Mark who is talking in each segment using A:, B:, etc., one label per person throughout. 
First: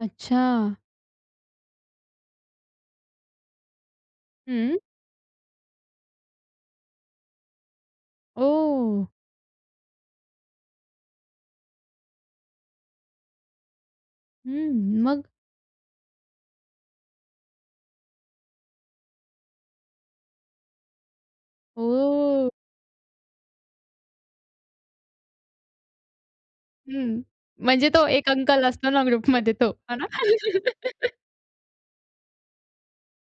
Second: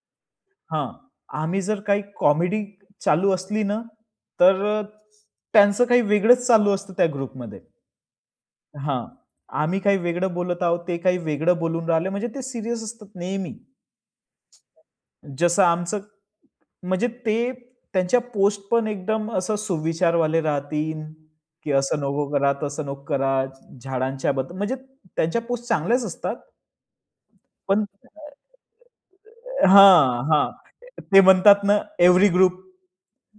A: अच्छा!
B: हां. आम्ही जर काही कॉमेडी चालू असली ना,
A: हं.
B: तर त्यांचं काही वेगळच चालू असतं त्या ग्रुपमध्ये. हां.
A: ओह!
B: आम्ही काही वेगळं बोलत आहोत, ते काही वेगळं बोलून राहिले, म्हणजे ते सीरियस असतात नेहमी.
A: हं. मग?
B: जसं आमचं म्हणजे ते त्यांच्या पोस्टपण एकदम असं सुविचार वाले राहतील, की असं नको
A: ओह!
B: करा, तसं नको कराच. झाडांच्या बद्द म्हणजे त्यांच्या पोस्ट चांगल्याच असतात.
A: हं.
B: पण
A: म्हणजे तो एक अंकल असतो ना ग्रुपमध्ये तो. हो ना.
B: हां, हां. ते म्हणतात ना every group?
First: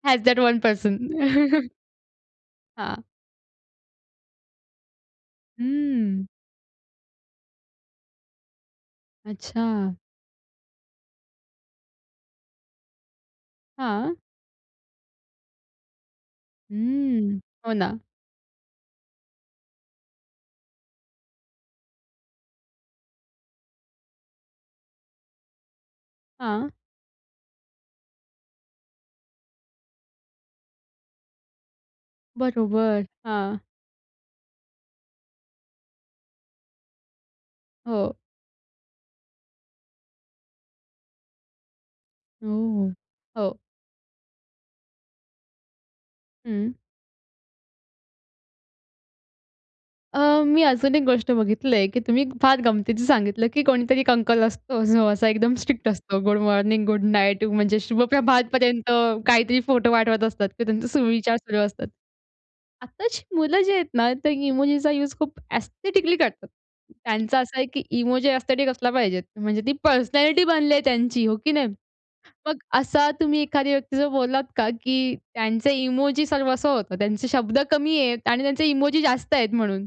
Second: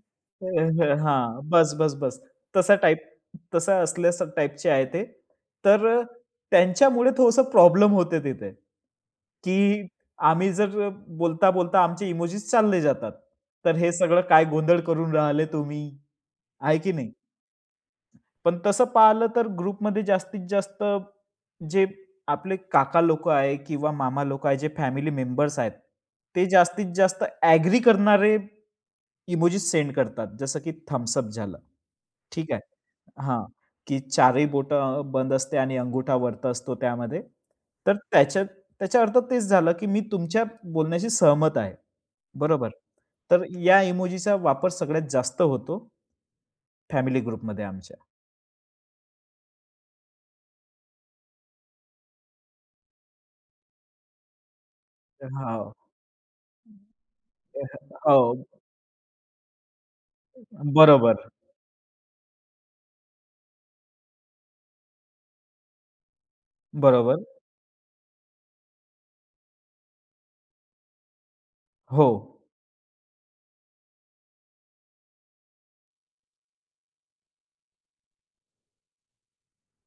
A: Has that one person.
B: हां. बस, बस, बस तसा
A: हां.
B: टाइप तसा असल्यास टाइपचे आहे ते. तर अ,
A: हम्म.
B: त्यांच्यामुळे थोडसं प्रॉब्लेम होते तिथे, की
A: अच्छा.
B: आम्ही जर अ, बोलता, बोलता आमचे इमोजीस चालले जातात. तर हे
A: हां.
B: सगळं काय गोंधळ करून राहिले तुम्ही? आहे की नाही?
A: हम्म. हो ना.
B: पण तसं पाहिलं तर ग्रुपमध्ये जास्तीत जास्त जे, आपले काका लोक आहे किंवा मामा लोक आहे, जे फॅमिली मेंबर्स आहेत. ते
A: हां.
B: जास्तीत जास्त ॲग्री करणारे, इमोजीस सेंड करतात. जसं की थंब्स अप झालं. ठीक आहे
A: बरोबर.
B: हां,
A: हां.
B: की 4ही बोटं बंद असते आणि अंगुठा वरती असतो त्यामध्ये. तर
A: हो.
B: त्याच्यात त्याच्या अर्थ तेच झालं, की मी तुमच्या बोलण्याशी सहमत आहे. बरोबर.
A: ओ!
B: तर
A: हो.
B: या इमोजीचा वापर सगळ्यात जास्त होतो.
A: हं.
B: फॅमिली ग्रुपमध्ये आमच्या.
A: अ, मी अजून एक गोष्ट बघितलंय, की तुम्ही फार गमतीचं सांगितलं, की कोणीतरी एक अंकल असतो जो असा एकदम
B: हां, ओ.
A: स्ट्रिक्ट असतो. गुड मॉर्निंग, गुड नाईट म्हणजे शुभ
B: हो.
A: प्रभातपर्यंत, काहीतरी फोटो पाटवत असतात, की त्यांचा
B: बरोबर.
A: सुविचार सुरू असतात. आत्ताची मुलं जी आहेत ना ते इमोजीचा युज खूप एस्थेटिकली करतात.
B: बरोबर.
A: त्यांचा असा आहे, की इमोजी एस्थेटिक असला पाहिजेत. म्हणजे ती पर्सनॅलिटी बनली आहे त्यांची हो की नाही.
B: हो.
A: मग असा तुम्ही एखाद्या व्यक्ती जर बोललात का, की त्यांचे इमोजी सर्वस्व होतं, त्यांचे शब्द कमी आहेत आणि त्यांचे इमोजी जास्त आहेत म्हणून.